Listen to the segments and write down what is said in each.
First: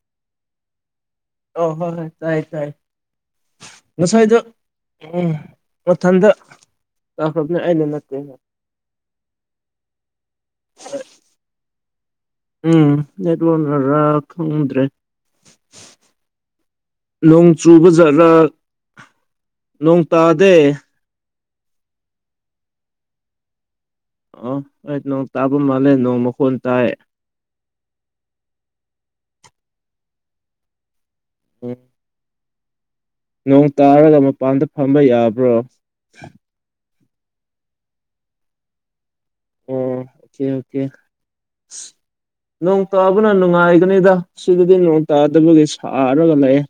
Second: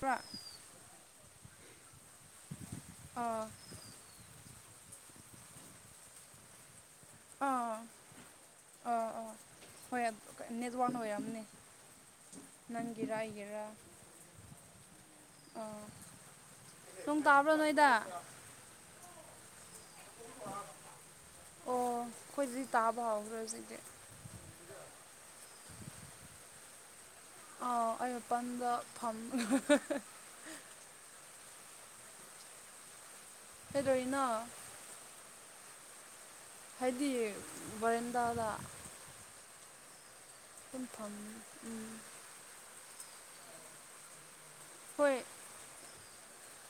ꯄ꯭ꯔ ꯑꯣ ꯍꯣꯏ ꯍꯣꯏ ꯇꯥꯏ ꯇꯥꯏ ꯑꯥ ꯉꯥꯁꯥꯏꯗꯣ ꯎꯝ ꯃꯊꯟꯗ ꯑꯥ ꯑꯥ ꯑꯥ ꯍꯣꯏ ꯅꯖꯋꯥꯟ ꯅꯥ ꯑꯣꯏꯔꯝꯅꯤ ꯎꯝ ꯅꯪꯒꯤꯔ ꯅꯦꯠꯋꯥꯛꯁ ꯑꯩꯒꯤꯔ ꯅꯥꯔꯥ ꯈꯪꯗꯦ ꯑꯥ ꯅꯣꯡ ꯇꯥꯕ꯭ꯔꯣ ꯆꯨꯕ ꯅꯣꯏꯗ ꯑꯣ ꯖꯥꯠꯔꯥ ꯅꯣꯡ ꯇꯥꯗꯦ ꯑꯣ ꯑꯩꯈꯣꯏꯗꯗꯤ ꯇꯥꯕ ꯍꯧꯔꯦ ꯍꯧꯖꯤꯛꯇꯤ ꯑ ꯍ ꯅꯣꯡ ꯇꯥꯕꯥ ꯃꯥꯜꯂꯦ ꯅꯣꯡ ꯃꯈꯣꯟ ꯇꯥꯏ ꯑꯥꯎ ꯑꯩ ꯃꯥꯄꯟꯗ ꯐ ꯎ ꯅꯣꯡ ꯇꯥꯔꯒ ꯀꯩꯗꯧꯔꯤꯅꯣ ꯃꯄꯥꯟꯗ ꯐꯝꯕ ꯌꯥꯕ꯭ꯔꯣ ꯍꯥꯏꯗꯤ ꯕꯔꯤꯟꯗꯥꯗ ꯑꯣ ꯑꯣꯀꯦ ꯑꯣꯀꯦ ꯑ ꯎꯝ ꯅꯣꯡ ꯇꯥꯕꯅ ꯅꯨꯡꯉꯥꯏꯕꯥꯅꯤꯗ ꯁꯤꯗꯗꯤ ꯅꯣꯡ ꯍꯣꯏ ꯇꯥꯗꯕꯒꯤ ꯁꯥꯔꯒ ꯂꯩꯌꯦ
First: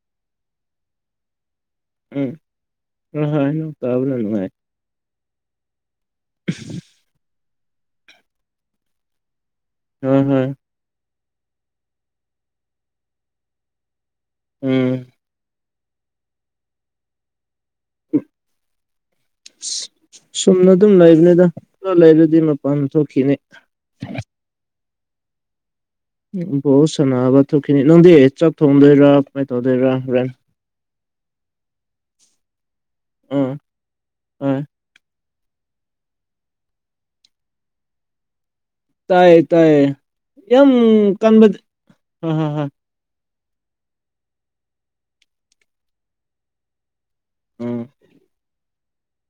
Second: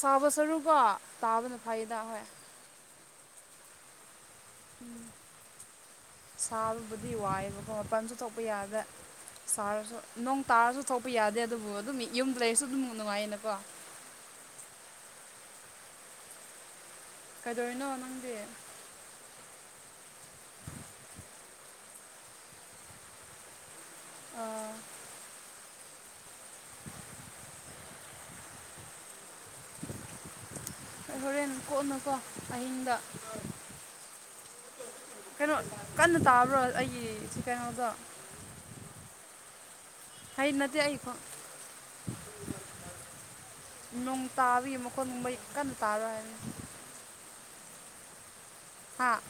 ꯁꯥꯕꯩ ꯁꯔꯨꯛ ꯀꯣ ꯇꯥꯕꯅ ꯐꯩꯗ ꯍꯣꯏ ꯎꯝ ꯍꯣꯏ ꯍꯣꯏ ꯅꯣꯡ ꯇꯥꯕꯅꯥ ꯅꯨꯡꯉꯥꯏ ꯎꯝ ꯁꯥꯕꯕꯨꯗꯤ ꯋꯥꯏꯑꯦꯕꯀꯣ ꯃꯄꯜꯁꯨ ꯊꯣꯛꯄ ꯌꯥꯗꯔ꯭ꯦ ꯁꯥꯔꯁꯨ ꯍꯣꯏ ꯅꯣꯡ ꯍꯣꯏ ꯇꯥꯔꯁꯨ ꯊꯣꯛꯄ ꯌꯥꯗꯦ ꯑꯗꯨꯕꯨ ꯑꯗꯨꯝ ꯌꯨꯝꯗ ꯂꯩꯔꯁꯨ ꯑꯗꯨꯝ ꯅꯨꯡꯉꯥꯏꯌꯦꯅꯀꯣ ꯎꯝ ꯀꯩꯗꯧꯔꯤꯅꯣ ꯅꯪꯗꯤ ꯑ ꯁꯨꯝꯅ ꯑꯗꯨꯝ ꯂꯩꯕꯅꯤꯗ ꯄꯨ ꯂꯩꯔꯗꯤ ꯃꯄꯥꯟ ꯊꯣꯛꯈꯤꯅꯤ ꯑꯣ ꯎ ꯕꯣꯠ ꯁꯥꯟꯅꯕ ꯊꯣꯛꯈꯤꯅꯤ ꯅꯪꯗꯤ ꯆꯥꯛ ꯊꯣꯡꯗꯣꯏꯔꯥ ꯀꯃꯥꯏꯅ ꯇꯧꯗꯣꯏꯔꯥ ꯍꯣꯔꯦꯟ ꯍꯣꯔꯦꯟ ꯀꯣꯛꯅꯨꯀꯣ ꯑꯍꯤꯡꯗ ꯑꯝꯑ ꯀꯩꯅꯣ ꯀꯟꯅ ꯇꯥꯕ꯭ꯔꯣ ꯑꯩꯒꯤ ꯁꯤ ꯀꯩꯅꯣꯗꯣ ꯇꯌꯦ ꯇꯌꯦ ꯍꯩ ꯌꯥꯝ ꯅꯠꯇꯦ ꯑꯩ ꯈꯣꯟ ꯀꯟꯕꯥꯗꯤ ꯅꯨꯡ ꯇꯥꯕꯥꯒꯤ ꯃꯈꯣꯟ ꯃꯩ ꯀꯟꯅ ꯇꯥꯔꯣꯏ ꯍꯥꯏꯅ ꯎꯝ ꯍꯥ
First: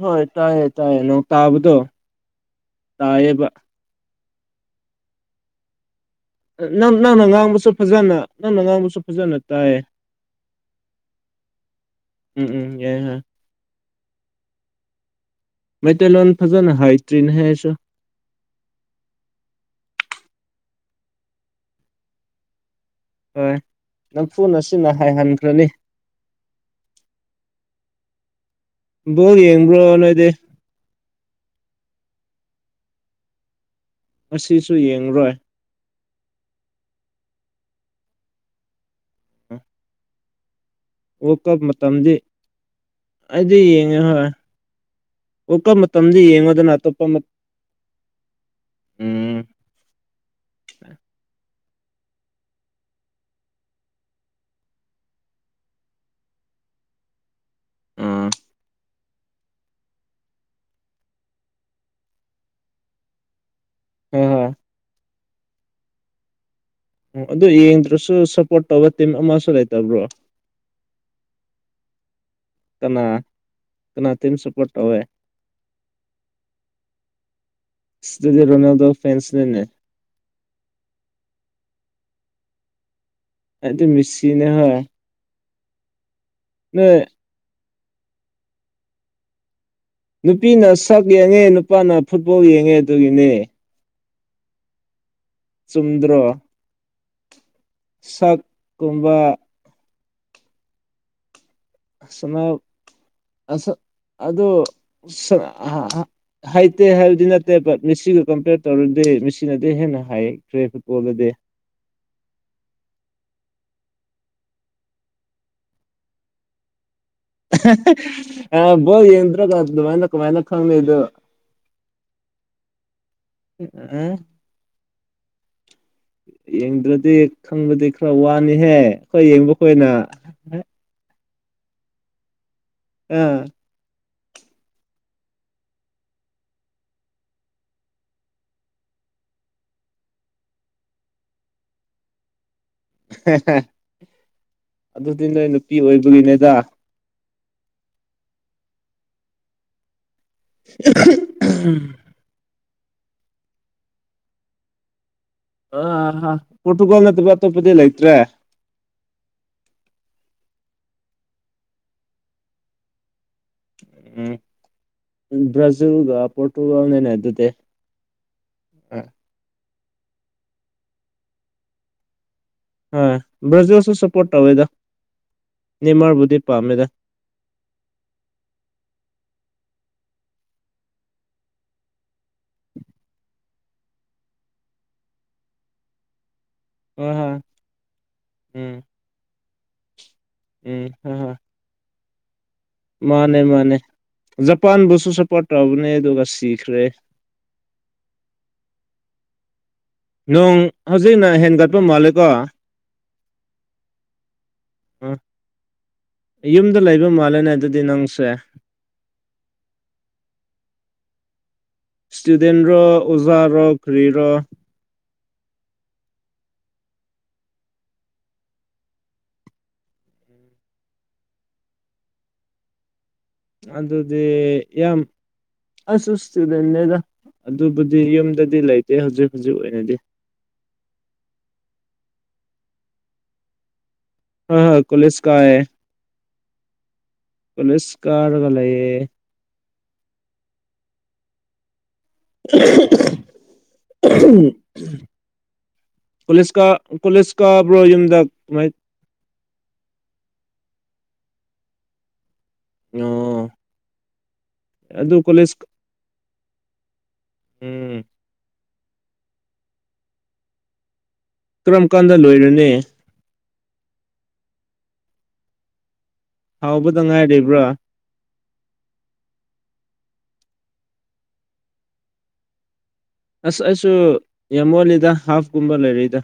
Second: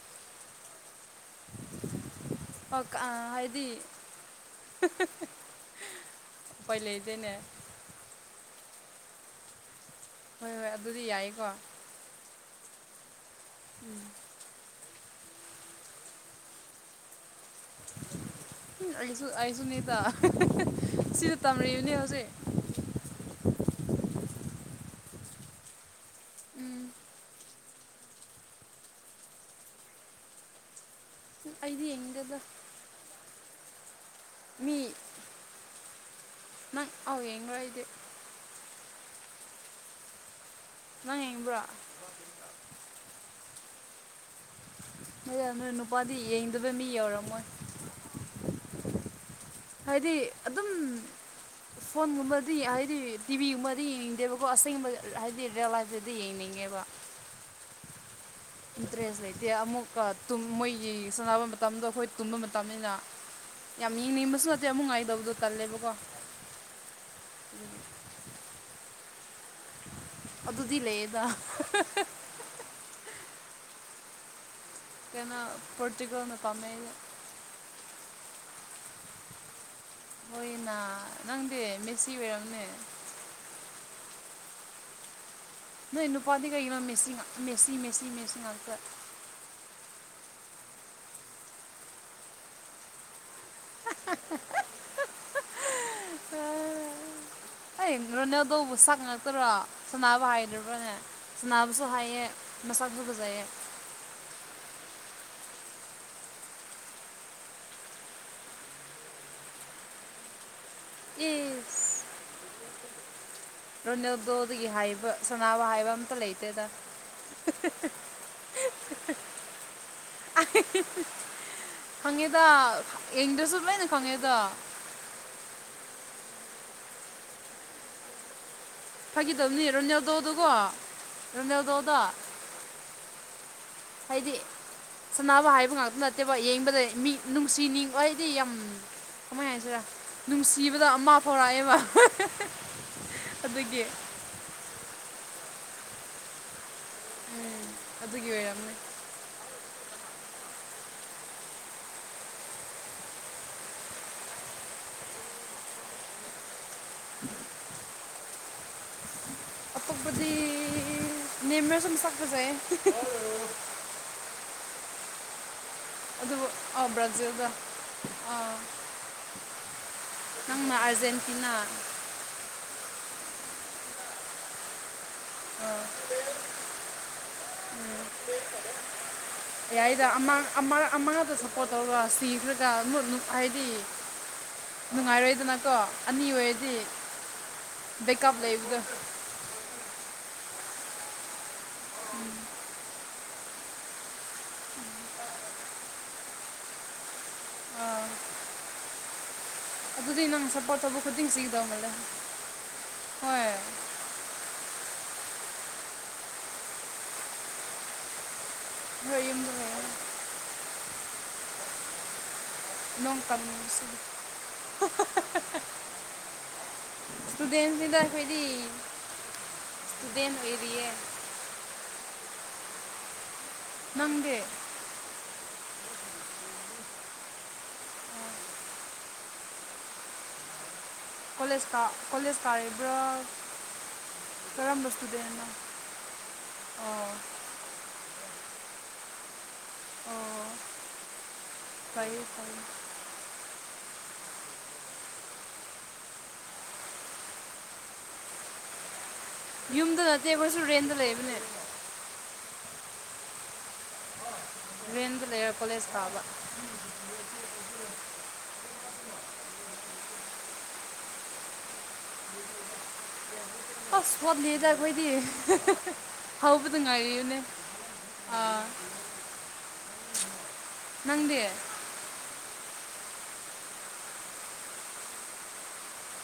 ꯍꯣꯏ ꯇꯥꯏꯌꯦ ꯇꯥꯏꯌꯦ ꯅꯣꯡ ꯇꯥꯕꯗꯣ ꯇꯥꯏꯌꯦꯕ ꯍꯤꯍꯦ ꯅꯪ ꯅꯪꯅ ꯉꯥꯡꯕꯁꯨ ꯐꯖꯅ ꯅꯪꯅ ꯉꯥꯡꯕꯁꯨ ꯐꯖꯅ ꯇꯥꯏꯌꯦ ꯍꯣꯏ ꯍꯣꯏ ꯑꯗꯨꯗꯤ ꯌꯥꯏꯀꯣ ꯎꯝ ꯎꯝ ꯌꯥꯏꯌꯦ ꯌꯥꯏꯌꯦ ꯎꯝ ꯃꯩꯇꯩꯂꯣꯟ ꯐꯖꯅ ꯍꯥꯏꯇ꯭ꯔꯤꯅꯦꯍꯦ ꯑꯩꯁꯨ ꯑꯩꯁꯨ ꯑꯩꯁꯨꯅꯦ ꯇꯥ ꯁꯤꯗ ꯇꯝꯔꯤꯅꯦ ꯍꯧꯖꯤꯛ ꯍꯣꯏ ꯅꯪ ꯐꯨꯅ ꯑꯁꯤꯅ ꯍꯥꯏꯍꯟꯈ꯭ꯔꯅꯤ ꯎꯝ ꯕꯣꯜ ꯌꯦꯡꯕ꯭ꯔꯣ ꯅꯣꯏꯗꯤ ꯑꯩꯗꯤ ꯌꯦꯡꯗꯦꯗ ꯉꯥꯁꯤꯁꯨ ꯌꯦꯡꯂꯔꯣꯏ ꯌꯦꯡꯔꯣꯏ ꯑꯩꯗꯤ [unintelligible] ꯅꯪ ꯋꯥꯔ ꯀꯞ ꯌꯦꯡꯕ꯭ꯔꯥ ꯃꯇꯝꯗꯤ ꯑꯩꯗꯤ ꯌꯦꯡꯉꯦ ꯍꯣꯏ ꯍ ꯋꯥꯔꯜ ꯅꯣꯏ ꯀꯞ ꯅꯨꯄꯥꯗꯤ ꯃꯇꯝꯗꯤ ꯌꯦꯡꯉꯣꯗꯅ ꯌꯦꯡꯗꯕꯩ ꯃꯤ ꯑꯇꯣꯞꯄ ꯃꯠ ꯌꯧꯔꯝꯃꯣꯏ ꯎꯝ ꯍꯥꯏꯗꯤ ꯑꯗꯨꯝ ꯐꯣꯟꯒꯨꯝꯕꯗꯤ ꯍꯥꯏꯗꯤ ꯇꯤꯚꯤꯒꯨꯝꯕꯗꯤ ꯌꯦꯡꯅꯤꯡꯗꯦꯕꯀꯣ ꯑꯁꯦꯡꯒꯨꯝꯕ ꯍꯥꯏꯗꯤ ꯔꯤꯌꯦꯜ ꯂꯥꯏꯐꯇꯗꯤ ꯌꯦꯡꯅꯤꯡꯉꯦ ꯑꯦꯕ [inaudible] ꯗ꯭ꯔꯦꯁ ꯂꯩꯇꯦ ꯑꯃꯨꯛꯀ ꯃꯣꯏꯒꯤ ꯁꯥꯟꯅꯕ ꯃꯇꯝꯗꯣ ꯑꯩꯈꯣꯏ ꯇꯨꯝꯕ ꯃꯇꯝꯅꯤꯅ ꯌꯥꯝ ꯍꯣꯏ ꯅꯦꯝꯕꯁꯨ ꯍꯣꯏ ꯅꯠꯇꯦ ꯑꯃꯨ ꯉꯉꯥꯏꯗꯕꯗꯣ ꯇꯜꯂꯦꯕꯀꯣ ꯑꯣ ꯑꯗꯨ ꯌꯦꯡꯗ꯭ꯔꯁꯨ ꯁꯞꯄꯣꯔꯠ ꯇꯧꯕ ꯇꯤꯝ ꯑꯃꯁꯨ ꯂꯩꯇꯕ꯭ꯔꯣ ꯑꯗꯨꯗꯤ ꯂꯩꯌꯦꯗ ꯇꯤꯟ ꯁꯣꯄꯣꯔ ꯀꯩꯅ ꯄꯣꯔꯇꯨꯒꯜꯅ ꯄꯝꯃꯦ ꯑꯁ ꯑꯗꯨꯗꯤ ꯔꯣꯅꯥꯜꯗꯣ ꯐꯦꯟꯁ ꯅꯤꯅꯦ ꯍꯣꯏꯅꯥ ꯅꯪꯗꯤ ꯃꯦꯁꯤ ꯑꯣꯏꯔꯝꯅꯦ ꯑꯩꯗꯤ ꯃꯦꯁꯤꯅꯦ ꯍꯣꯏ ꯏ ꯏꯟꯅ ꯄꯇꯤ ꯀꯅ ꯅꯣꯏ ꯃꯦꯁꯤ ꯃꯦꯁꯁꯤ ꯃꯦꯁꯤ ꯃꯦꯁꯤꯉꯇ ꯅꯨꯄꯤꯅ ꯁꯛ ꯌꯦꯡꯉꯦ ꯅꯨꯄꯥꯅ ꯐꯨꯠꯕꯣꯜ ꯌꯦꯡꯉꯦ ꯑꯗꯨꯒꯤꯅꯦ [unintelligible] ꯆꯨꯝꯗ꯭ꯔ ꯑꯩ꯭ꯔꯣꯅꯦ ꯑ ꯑꯗꯨꯕꯨ ꯁꯛ ꯉꯛꯇꯔꯣ ꯁꯅꯥꯅꯕ ꯍꯥꯏꯗꯔꯤꯕꯅꯦ ꯁꯅꯥꯕꯁꯨ ꯍꯩꯌꯦ ꯁꯅꯥ ꯃꯁꯛꯁꯨ ꯐꯖꯩꯌꯦ [unintelligible] ꯍꯥꯏꯇꯦ ꯍꯥꯏꯕꯗꯤ ꯅꯠꯇꯦ ꯕꯠ ꯃꯤꯁꯤꯒ ꯀꯝꯄꯔ ꯇꯧꯔꯗꯤ ꯃꯤꯁꯤꯅꯗꯤ ꯍꯦꯟꯅ ꯍꯥꯏꯈꯔꯦ ꯕꯣꯜꯒꯤꯗꯤ ꯔꯣꯅꯤꯜꯗꯣꯗꯒꯤ ꯍꯥꯏꯕ ꯁꯅꯥꯅꯕ ꯍꯥꯏꯕ ꯑꯝꯇ ꯂꯩꯇꯦꯗ ꯑꯕꯣ ꯌꯦꯟ꯭ꯔꯣꯒ ꯃꯥꯏ ꯀ ꯃꯥꯏꯅ ꯀ ꯈꯪ ꯏꯣ ꯈꯪꯉꯦꯗ ꯌꯦꯡꯗꯁꯨ ꯂꯩꯏꯅ ꯈꯪꯉꯦꯗ [inaudible] ꯌꯦꯡꯗ꯭ꯔꯗꯤ ꯈꯪꯕꯗꯤ ꯈꯔ ꯋꯥꯅꯤꯍꯦ ꯑꯩꯈꯣꯏ ꯌꯦꯡꯕꯈꯣꯏꯅ ꯔꯣꯅꯥꯜꯗꯣꯗꯣ ꯑꯥ ꯍꯥꯏꯗꯤ ꯁꯅꯕ ꯍꯥꯏꯕ ꯉꯥꯛꯇ ꯅꯠꯇꯦꯕ ꯌꯦꯡꯕꯗ ꯃꯤ ꯅꯨꯡꯁꯤꯅꯤꯡ ꯍꯥꯏꯗꯤ ꯌꯥꯝ ꯀꯃꯥꯏꯅ ꯍꯥꯏꯁꯤꯔ ꯅꯨꯡꯁꯤꯕꯗꯣ ꯑꯃ ꯐꯥꯎꯔꯛꯑꯦꯕ ꯑꯗꯨꯒꯤ ꯑꯗꯨꯗꯤ ꯅꯣꯏ ꯅꯨꯄꯤ ꯑꯣꯏꯕꯒꯤꯅꯦꯗ ꯎꯝ ꯑꯗꯨꯒꯤ ꯑꯣꯏꯔꯝꯃꯦ [unintelligible] ꯑꯥꯍꯥ ꯄꯣꯔꯇꯨꯒꯣꯜ ꯅꯠꯇꯕ ꯇꯣꯞꯄꯗꯤ ꯂꯩꯏꯇ꯭ꯔꯦ ꯑꯇꯣꯞꯄꯗꯤ ꯅꯦꯃꯥꯔꯁꯨ ꯃꯁꯛ ꯐꯖꯩꯌꯦ ꯎꯝ ꯑꯗꯨꯕꯨ ꯑꯥ ꯄꯣꯣꯔꯇꯨꯒꯜꯅꯗꯨꯇꯦ ꯕ꯭ꯔꯥꯖꯤꯜꯗ ꯑꯥ ꯑ ꯅꯪꯅ ꯑꯔꯖꯦꯟꯇꯤꯅꯥ ꯭ꯔꯖꯤꯜꯁꯨ ꯁꯄꯣꯔꯠ ꯇꯧꯋꯦꯗ ꯑ ꯅꯦꯃꯥꯔꯕꯨꯗꯤ ꯄꯥꯝꯃꯦꯗ ꯎꯝ ꯌꯥꯏꯗ ꯑꯃꯥꯡꯗ ꯁꯞꯄꯣꯔꯠ ꯇꯧꯔꯒ ꯁꯤꯈ꯭ꯔꯒꯠ ꯍꯥꯏꯗꯤ ꯅꯨꯡꯉꯥꯏꯔꯣꯏꯗꯅ ꯀꯣ ꯑꯅꯤ ꯑꯣꯏ ꯍꯣꯏ ꯍꯣꯏ ꯕꯦꯀꯞ ꯎꯝ ꯂꯩꯕꯒ ꯎꯝ ꯍ ꯍ ꯎꯝ ꯃꯥꯅꯦ ꯃꯥꯅꯦ ꯖꯄꯥꯟꯕꯨꯁꯨ ꯁꯞꯄꯣꯔꯠ ꯇꯧꯕꯅꯦ ꯑꯗꯨꯒ ꯁꯤꯈ꯭ꯔꯦ [unintelligible] ꯑꯗꯨꯗ ꯅꯅ ꯅꯣꯡ ꯁꯥꯄꯣꯔꯠ ꯇꯧꯕ ꯈꯗ ꯍꯧꯖꯤꯛꯅ ꯆꯗ ꯍꯦꯟꯒꯠꯄ ꯃꯂꯦ ꯃꯥꯜꯂꯦꯀꯣ ꯍꯣꯏ ꯎ ꯌꯨꯝꯗ ꯂꯩꯕ ꯃꯥꯜꯂꯦꯅꯦ ꯑꯗꯨꯗꯤ ꯅꯪꯁꯦ ꯍꯕ ꯏꯁꯇꯨꯗꯦꯟ ꯔꯣ ꯅꯣꯡ ꯑꯣꯖꯥ ꯔꯣ ꯀꯟꯕꯁꯤꯗꯤ ꯈꯔꯤꯔꯣ [unintelligible] ꯏꯁꯇꯨꯗꯦꯟꯁꯤꯡꯗ ꯍꯥꯏꯗꯤ ꯗꯅ ꯑꯣꯏꯔꯤꯌꯦ ꯅꯪꯗꯤ ꯑꯗꯨꯗꯗꯤꯦ ꯌꯥꯝ ꯑꯁꯁꯗ ꯏꯅꯦꯗ ꯑꯗꯨꯕꯨꯗꯤ ꯌꯨꯝꯗꯗꯤ ꯂꯩꯇꯦ ꯍꯧꯖꯤꯛ ꯍꯧꯖꯤꯛ ꯑꯣꯏꯅꯗꯤ ꯀꯣꯂꯦꯖ ꯀꯣꯂꯦꯖ ꯇꯥꯔꯤꯕ꯭ꯔꯥ ꯑ ꯍ ꯀꯣꯂꯁ ꯀꯥꯑ ꯑꯣ ꯄꯨꯂꯤꯁ ꯀꯥꯔꯒꯦ ꯑꯣ ꯐ ꯐ ꯎꯝ ꯄꯨꯁꯀ ꯄꯨꯂꯤꯁꯀꯕ꯭ꯔꯣ ꯌꯨꯝꯗ ꯀꯥꯏ ꯌꯨꯝꯗ ꯅꯠꯇꯦ ꯑꯩꯈꯣꯏꯁꯨ ꯔꯨꯔꯦꯟꯗ ꯂꯩꯕꯅꯦ ꯑꯣ ꯑꯗꯨ ꯗ ꯂꯩꯦ ꯀꯣꯂꯦꯖ ꯀꯂꯦ ꯁꯕ ꯎꯝ ꯀꯔꯝ ꯀꯥꯟꯗ ꯂꯣꯏꯔꯅꯦ ꯑ ꯐꯣꯟꯗꯗ ꯀꯣꯏꯗꯤ ꯍꯥꯎꯕꯗ ꯍꯥꯎꯕꯗꯉꯥꯏ ꯑꯣ ꯉꯥꯏꯔꯤꯕ꯭ꯔꯥ ꯑꯥ ꯅꯪꯗꯦ ꯑꯁ ꯑꯩꯁꯨ ꯌꯥꯝꯃꯣꯜꯂꯤꯗ ꯍꯥꯐꯀꯨꯝꯕ ꯂꯩꯔꯛꯏꯗ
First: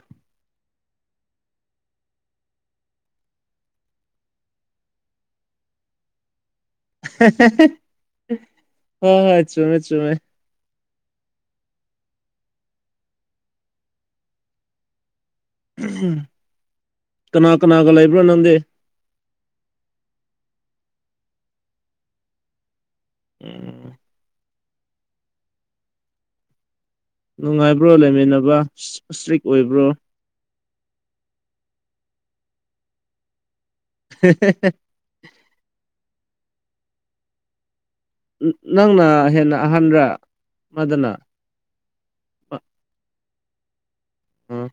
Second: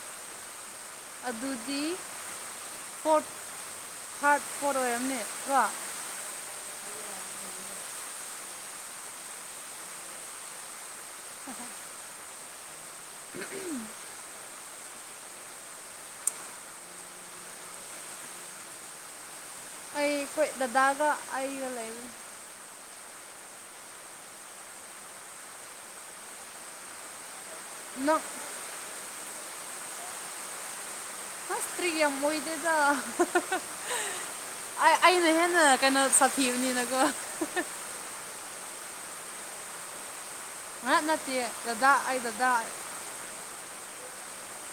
ꯑꯗꯨꯗꯤ ꯐꯣꯔ ꯊꯥꯔꯚ ꯐꯣꯔ ꯑꯣꯏꯔꯝꯅꯦ ꯀꯣ ꯍ ꯍꯣꯏ ꯆꯨꯝꯃꯦ ꯆꯨꯝꯃꯦ ꯑ ꯎꯝ ꯀꯅꯥ ꯀꯅꯥꯀ ꯂꯩꯕꯅꯗ ꯑꯩ ꯍꯈꯣꯏ ꯗꯗꯥꯒ ꯑꯩꯒ ꯂꯩꯔꯤ ꯎꯝ ꯅꯨꯡꯉꯥꯏꯕ꯭ꯔꯣ ꯂꯩꯃꯤꯟꯅꯕ ꯏꯁꯇ꯭ꯔꯤꯛ ꯑꯣꯏꯕ꯭ꯔꯣ ꯍꯁꯇ꯭ꯔꯤꯒ ꯌꯥꯝꯃꯣꯏꯗꯦꯖ ꯑꯩꯅ ꯍꯦꯟꯅ ꯀꯩꯅꯣ ꯁꯥꯊꯤꯕꯅꯤꯅꯀꯣ ꯅꯪꯅ ꯍꯦꯟꯅ ꯑꯍꯥꯟꯕ꯭ꯔ ꯉ ꯅꯠꯇꯦ ꯗꯗꯥ ꯑꯩ ꯗꯗꯥ ꯑꯥ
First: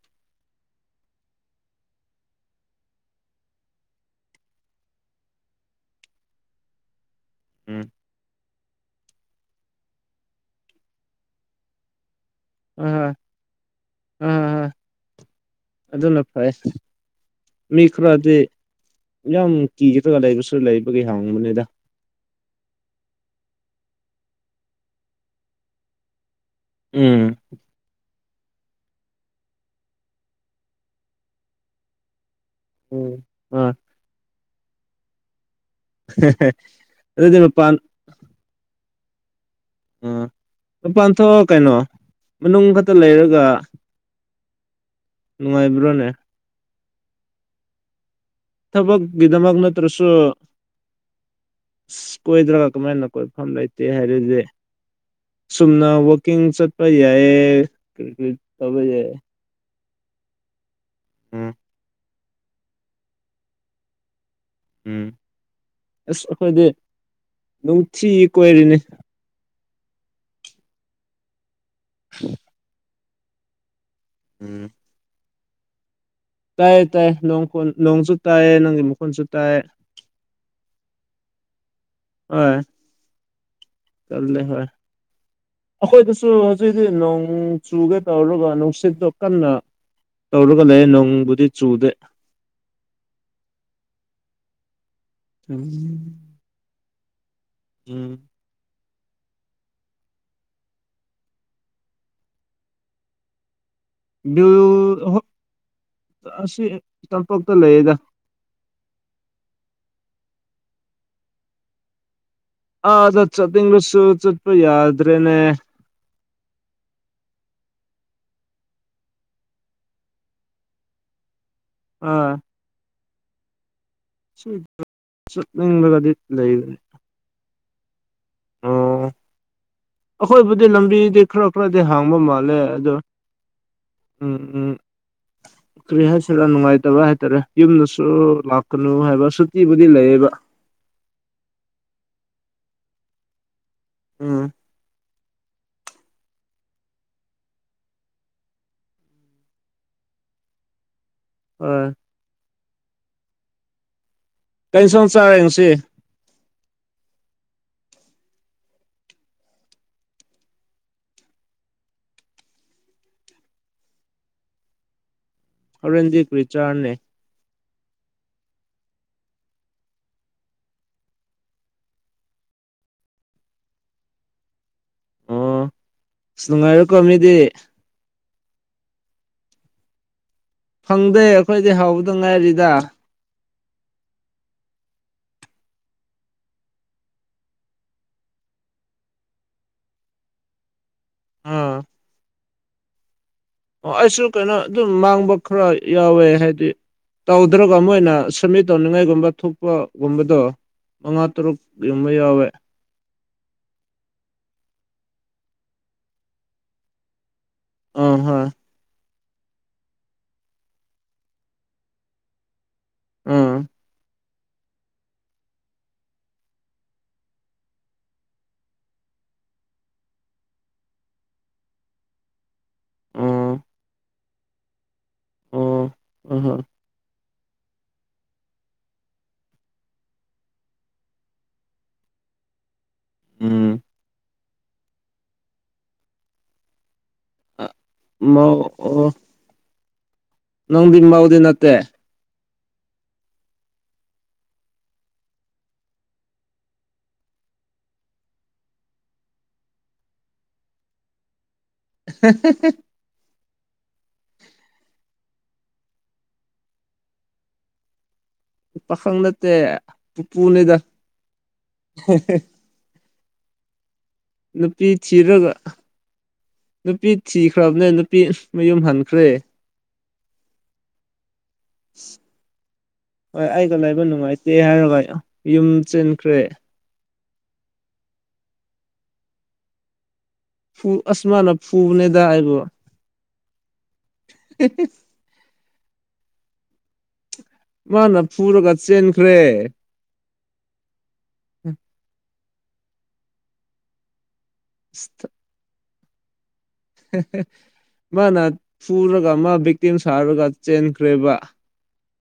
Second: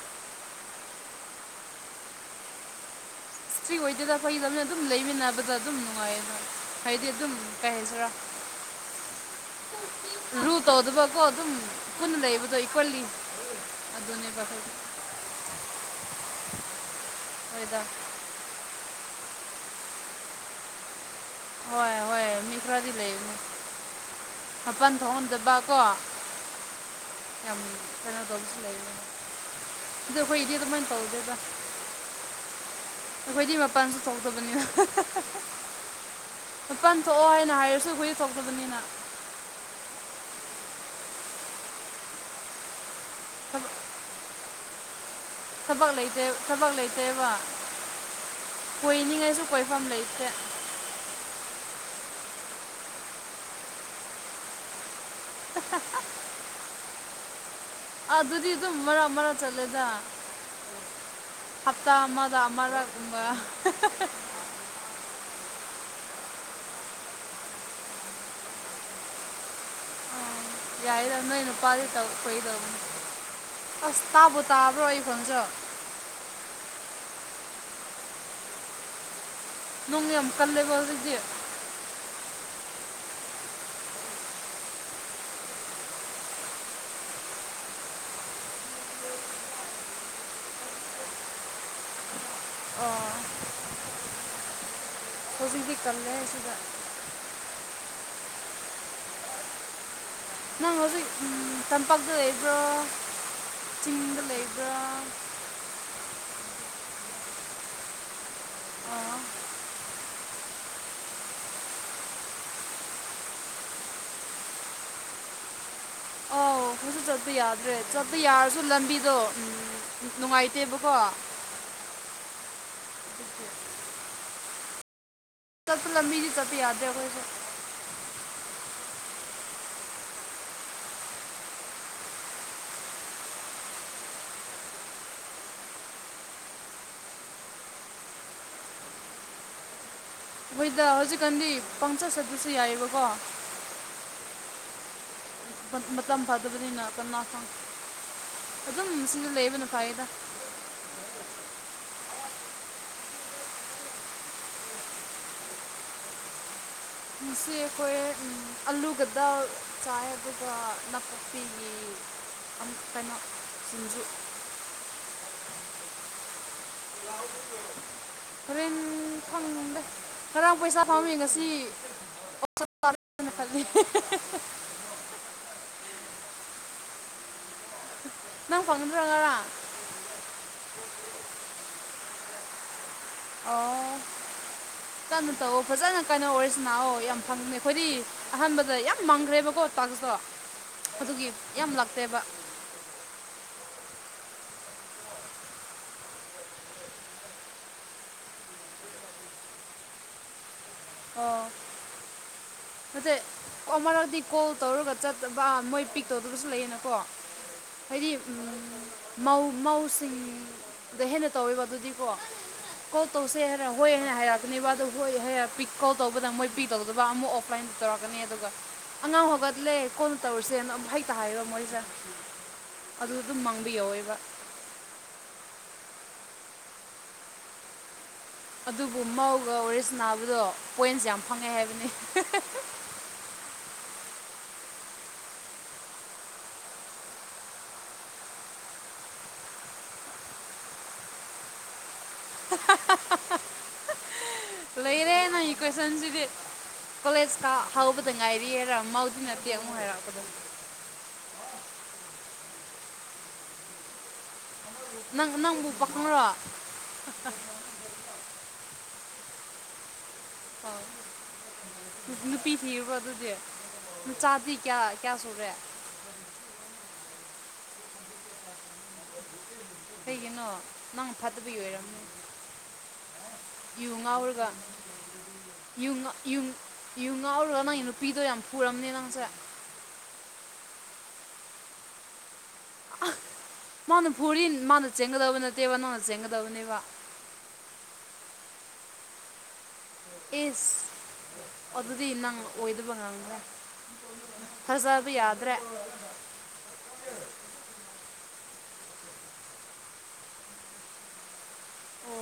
ꯍꯇ꯭ꯔꯤ ꯑꯣꯏꯗꯦꯗ ꯐꯩꯗꯅ ꯑꯗꯨꯝ ꯂꯩꯃꯤꯟꯅꯕꯗ ꯑꯗꯨꯝ ꯅꯨꯡꯉꯥꯏꯌꯦꯗ ꯍꯥꯏꯗꯤ ꯑꯗꯨꯝ ꯀ ꯎꯝ ꯍꯥꯏꯖꯔꯣ ꯔꯨ ꯇ ꯑꯣ ꯑꯗꯨꯕ ꯀ ꯑꯣ ꯑꯗꯨ ꯄꯨꯅ ꯂꯩ ꯑ ꯑ ꯑꯗꯨꯅ ꯐꯩ ꯃꯤ ꯈꯔꯗ ꯌꯥꯝ ꯀ ꯇꯒ ꯂꯩꯕ ꯁ ꯂꯩꯕꯒꯦ ꯍꯣꯏ ꯍꯣꯏ ꯃꯤ ꯈ꯭ꯔꯥꯗꯤ ꯂꯩ ꯃꯄꯜ ꯊꯣꯛꯍꯟꯗꯕ ꯀꯣ ꯎꯝ ꯌꯥꯝ ꯀꯩꯅꯣ ꯗꯈꯣꯏ ꯏꯗꯤꯗ ꯃꯅ ꯇꯧꯗꯦꯗ ꯎꯝ ꯑꯩꯈꯣꯏꯗꯤ ꯑꯥ ꯃꯄꯥꯟꯁꯨ ꯊꯣꯛꯧꯇꯕꯅꯤꯅ ꯀꯥꯟ ꯊꯣꯛꯑꯣ ꯑꯗꯨꯗꯤ ꯍꯥꯏꯅ ꯃꯄꯥꯟ ꯍꯥꯏꯔꯁꯨ ꯍꯨꯏ ꯊꯣꯛꯇꯕꯅꯤꯅ ꯂꯄꯥꯟ ꯊꯣꯛꯑ ꯀꯩꯅꯣ ꯃꯅꯨꯡ ꯈꯛꯇ ꯂꯩꯔꯒ ꯊꯕꯛ ꯊꯕꯛ ꯅꯨꯡꯉꯥꯏꯕ꯭ꯔꯣꯅꯦ ꯂꯩꯩ ꯊꯕꯛ ꯂꯩꯖꯩꯦꯕ ꯊꯕꯛ ꯕꯤꯗꯥꯃꯒꯅ ꯇ꯭ꯔꯁꯣ ꯂꯩꯇꯦ ꯀꯣꯏꯗ꯭ꯔꯒ ꯀꯃꯥꯏꯅ ꯀꯣꯏꯐꯝ ꯂꯩꯇꯦ ꯍꯥꯏꯔꯗꯤ ꯁꯨꯝꯅ ꯋꯥꯛꯀꯤꯡ ꯆꯠ ꯑꯩꯣꯏ ꯌꯥꯌꯦ ꯑꯗꯨꯗꯤ ꯑꯗꯨꯝ ꯃꯔꯥ ꯃꯔꯥ ꯆꯠꯂꯦꯗ ꯎꯝ ꯍꯥꯞꯇꯥ ꯑꯃꯗ ꯑ ꯎꯝ ꯑꯁ ꯑꯩꯈꯣꯏꯗꯤ ꯅꯨꯡꯊꯤ ꯀꯣꯏꯔꯤꯅꯤ ꯌꯥꯏꯗꯅꯣꯅ ꯄꯥꯔ ꯇꯣꯏ ꯇꯅꯤ ꯑꯁ ꯇꯥꯕ ꯎꯝ ꯇꯥꯕ꯭ꯔꯣ ꯑꯩ ꯐꯣꯟꯁꯨ ꯇꯥꯏ ꯇꯥꯏꯣꯡꯣꯟ ꯅꯣꯡꯁꯨ ꯇꯥꯏꯌꯦ ꯅꯪꯒꯤ ꯃꯈꯣꯟꯁꯨ ꯇꯥꯏꯌꯦ ꯅꯣꯡꯃꯤ ꯀꯂꯦ ꯣꯜꯗꯗꯤꯦ ꯑ ꯀꯦ ꯍ ꯑꯩꯈꯣꯏꯗꯁꯨ ꯍꯧꯖꯤꯛ ꯍꯧꯖꯤꯛ ꯅꯣꯡ ꯆꯨꯒꯦ ꯇꯧꯔꯒ ꯅꯨꯡꯁꯤꯠꯇꯣ ꯀꯟꯅ ꯇꯧꯔꯒ ꯂꯩ ꯅꯣꯡꯕꯨꯗꯤ ꯆꯨꯗꯦ ꯑꯣ ꯍꯕꯤꯗꯤꯤ ꯀꯝꯃꯦ ꯁꯤꯗ ꯎꯝ ꯅꯪ ꯍꯧꯖꯤꯛ ꯎ ꯇꯝꯄꯥꯛꯥꯛꯗ ꯂꯩꯕ꯭ꯔꯣ ꯕ꯭ꯌꯨ ꯑꯁꯤ ꯇꯝꯄꯣꯛꯇ ꯂꯩꯌꯦꯗ ꯑꯥ ꯑꯥ ꯆꯠꯅꯤꯡꯕꯁꯨ ꯆꯠꯄ ꯌꯥꯗ꯭ꯔꯦꯅꯦ ꯑꯣ ꯍꯧꯁꯨ ꯆꯠꯄ ꯌꯥꯗ꯭ꯔꯦ ꯆꯠꯄ ꯌꯥꯔꯁꯨ ꯂꯝꯕꯤꯗꯣ ꯎꯝ ꯅꯨꯡꯉꯥꯏꯇꯦꯕꯀꯣ ꯑꯥ ꯎꯝ ꯁꯤ ꯁꯞꯁ ꯂ ꯆꯠꯅꯤꯡꯂꯒꯗꯤ ꯂꯝꯕꯤ ꯆꯖꯤ ꯆꯞꯄꯤ ꯂꯩꯕꯅꯦ ꯌꯥꯗꯦꯈꯣꯏꯁ ꯑꯣ ꯑꯩꯈꯣꯏꯕꯨꯗꯤ ꯂꯝꯕꯤꯗꯤ ꯈꯔ ꯈꯔꯗꯤ ꯍꯥꯡꯕ ꯃꯥꯜꯂꯦ ꯑꯗꯨꯗ ꯎꯝ ꯎꯝ ꯀꯔꯤ ꯍꯥꯏꯁꯤꯦꯔ ꯅꯨꯡꯉꯥꯏꯇꯕ ꯍꯥꯏꯇꯥꯔꯦ ꯌꯨꯝꯗꯁꯨ ꯂꯥꯛꯀꯅꯨ ꯍꯥꯏꯕ ꯁꯨꯇꯤꯕꯨꯗꯤ ꯂꯩ ꯃꯣꯏꯗ ꯍꯧꯖꯤꯛꯀꯥꯟꯗꯤ ꯄꯪꯆꯠ ꯆꯠꯠꯇꯁꯨ ꯌꯥꯏꯑꯕꯀꯣ ꯎꯝ ꯃ ꯃꯇꯝ ꯐꯥꯗꯕꯅꯤꯅ ꯀꯅꯥ ꯐ ꯑꯗꯨꯝ ꯁꯤꯅ ꯂꯩꯕꯅ ꯐꯥꯏꯗ ꯑ ꯀꯔꯤ ꯁꯣꯝ ꯆꯥꯔꯦ ꯉꯁꯤ ꯁꯤ ꯑꯩꯈꯣꯏ ꯑꯂꯨꯒꯗ ꯆꯥꯏ ꯑꯗꯨꯒ ꯅꯥꯀꯄꯤꯒꯤ ꯑꯃꯨꯛ ꯀꯩꯅ ꯁꯤꯡꯖꯨ [inaudible] ꯑꯔꯟꯖꯤ ꯀꯔꯤꯆꯔꯅꯦ ꯍꯣꯔꯦꯟ ꯐ ꯈꯔꯥꯡ ꯄꯩꯁꯥ ꯐꯪꯃꯤ ꯉꯁꯤ [inaudible] ꯅꯨꯡꯉꯥꯏꯔꯀꯣ ꯃꯤꯗꯤ ꯅꯪꯐꯅꯠꯇ꯭ꯔꯒꯔꯥ ꯑꯗꯨꯉꯥꯏꯔꯤꯗ ꯑ [inaudible] ꯀꯟꯅꯣ ꯇꯧꯋ ꯐꯖꯅ ꯀꯟꯅꯣ ꯑꯣꯏꯔꯤꯁ ꯂꯥꯛꯑꯣ ꯌꯥꯝ ꯐꯪꯦ ꯑꯩꯈꯣꯏꯗꯤ ꯑꯍꯥꯟꯕꯗ ꯌꯥꯝ ꯃꯪꯈ꯭ꯔꯦꯕꯀꯣ ꯀꯣ ꯑꯗꯨꯒꯤ ꯌꯥꯝ ꯑꯥ ꯂꯥꯛꯇꯦꯕ ꯑꯣ ꯑꯩꯁꯨ ꯀꯩꯅꯣ ꯑꯗꯨꯝ ꯃꯥꯡꯕ ꯈꯔ ꯌꯥꯎꯋꯦ ꯍꯥꯏꯗꯤ ꯇꯧꯗ꯭ꯔꯒ ꯑꯃ ꯑꯣꯏꯅ ꯁꯃꯤꯠ ꯇꯧꯅꯤꯡꯉꯥꯏꯒꯨꯝꯕ ꯊꯣꯛꯄꯒꯨꯝꯕꯗꯣ ꯃꯉꯥ ꯑꯣ ꯇꯔꯨꯛ ꯌꯨꯝꯕ ꯌꯥꯎꯋꯦ ꯑꯣ ꯃꯔꯛꯇꯗꯤ ꯀꯣꯜ ꯇꯧꯔꯒ ꯆꯠꯇꯕ ꯃꯣꯏ ꯄꯤꯛ ꯇꯧꯗꯒꯁꯨ ꯂꯩꯌꯦꯅꯀꯣ ꯍꯥꯏꯗꯤ ꯑꯥ ꯍꯣꯏ ꯎꯝ ꯃꯧ ꯃꯧꯁꯤꯡꯗ ꯍꯦꯟꯅ ꯇꯧꯋꯦꯕ ꯑꯗꯨꯗꯤꯀꯣ ꯀꯣ ꯇꯧꯁꯦ ꯑꯥ ꯍꯥꯏ ꯍꯣꯏ ꯍꯥꯏꯔꯅꯦꯕ ꯍꯣꯏ ꯍꯥꯏꯤꯛ ꯀꯣꯜ ꯇꯧꯕꯗ ꯃꯣꯏ ꯄꯦ ꯇꯧꯗꯕ ꯑꯃꯨꯛ ꯑꯣꯐꯂꯥꯏꯟꯗ ꯇꯧꯔꯛꯀꯅꯤ ꯑꯗꯨꯒ ꯑꯉꯥꯡ ꯍꯧꯒꯠꯂꯦ ꯀꯣꯟꯅ ꯇꯧꯔꯁꯦꯅ ꯍꯩꯛꯇ ꯍꯥꯏꯕ ꯃꯣꯏꯁꯦ ꯑꯗꯨ ꯑꯗꯨꯝ ꯑꯣ ꯃꯥꯡꯕ ꯌꯧꯋꯦꯕ ꯑꯣ ꯑ ꯍ ꯑꯗꯨꯕꯨ ꯃꯧꯒ ꯑꯣꯔꯤꯁꯤ ꯅꯥꯕꯗꯣ ꯄꯣꯏꯟꯁ ꯌꯥꯝ ꯐꯪꯉꯦ ꯍꯥꯏꯕꯅꯤ ꯎꯝ ꯑ ꯃ ꯑꯣ ꯅꯪ ꯕꯥꯎꯗ ꯅꯠꯇꯦ [inaudible] ꯂꯩꯔꯦ ꯅ ꯏ ꯀ꯭ꯋꯦꯁꯟꯁꯤꯗꯤ ꯀꯣꯂꯦꯖꯇ ꯍꯧꯕꯗ ꯉꯥꯏꯔꯤꯔ ꯃꯥꯗꯤ ꯅꯠꯇꯦ ꯑꯃꯨꯛ ꯍꯥꯏꯔꯛꯄꯗ [inaudible] [inaudible] ꯅꯪ ꯅꯪꯕꯨ ꯄꯥꯈꯪꯣ ꯄꯥꯈꯪ ꯅꯠꯇꯦ ꯄꯨꯄꯨꯅꯤꯗ ꯎ ꯅꯨꯄꯤ ꯊꯤꯔꯒ ꯅꯨꯄꯤ ꯊꯤꯈ꯭ꯔꯕꯅꯦ ꯅꯨꯄꯤ ꯃꯌꯨꯝ ꯍꯟꯈ꯭ꯔꯦ ꯀꯩꯒꯤꯅꯣ ꯅꯪ ꯐ [inaudible] ꯍꯣꯏ ꯑꯩꯒ ꯌꯨ ꯂꯕ ꯉꯥꯎꯔꯒ ꯅꯨꯡꯉꯥꯏꯇꯦ ꯍꯥꯏꯔꯒ ꯌꯨꯝ ꯌꯨ ꯉꯥ- ꯆꯦꯟꯈ꯭ꯔꯦ ꯌꯨ ꯌꯨ ꯉꯥꯎꯔꯒ ꯅꯪꯒꯤ ꯅꯨꯄꯤꯗꯣ ꯌꯥꯝ ꯄꯨꯔꯝꯅꯦ ꯅꯪꯁꯦ ꯐ ꯑꯁꯃꯥꯟ ꯐꯨꯕꯅꯦꯗꯒꯣ ꯃꯥꯅ ꯐꯨꯔꯤ ꯃꯥꯅ ꯆꯦꯟꯒꯗꯕ ꯅꯠꯇꯦꯕ ꯅꯪꯅ ꯆꯦꯟꯒꯗꯕꯅꯦꯕ ꯍꯥꯟꯅ ꯐꯨꯔꯒ ꯆꯦꯟꯈ꯭ꯔꯦ ꯑꯦꯁ ꯑꯗꯨꯗꯤ ꯅꯪ ꯑꯣꯏꯗꯕ ꯉꯥꯡꯗ꯭ꯔꯦ ꯍꯖꯥ ꯑꯗꯨ ꯌꯥꯗ꯭ꯔꯦ [inaudible] ꯃꯥꯅ ꯐꯨꯔꯒ ꯃꯥ ꯕꯦꯛꯇꯤꯝ ꯁꯥꯔꯒ ꯆꯦꯟꯈ꯭ꯔꯦꯕ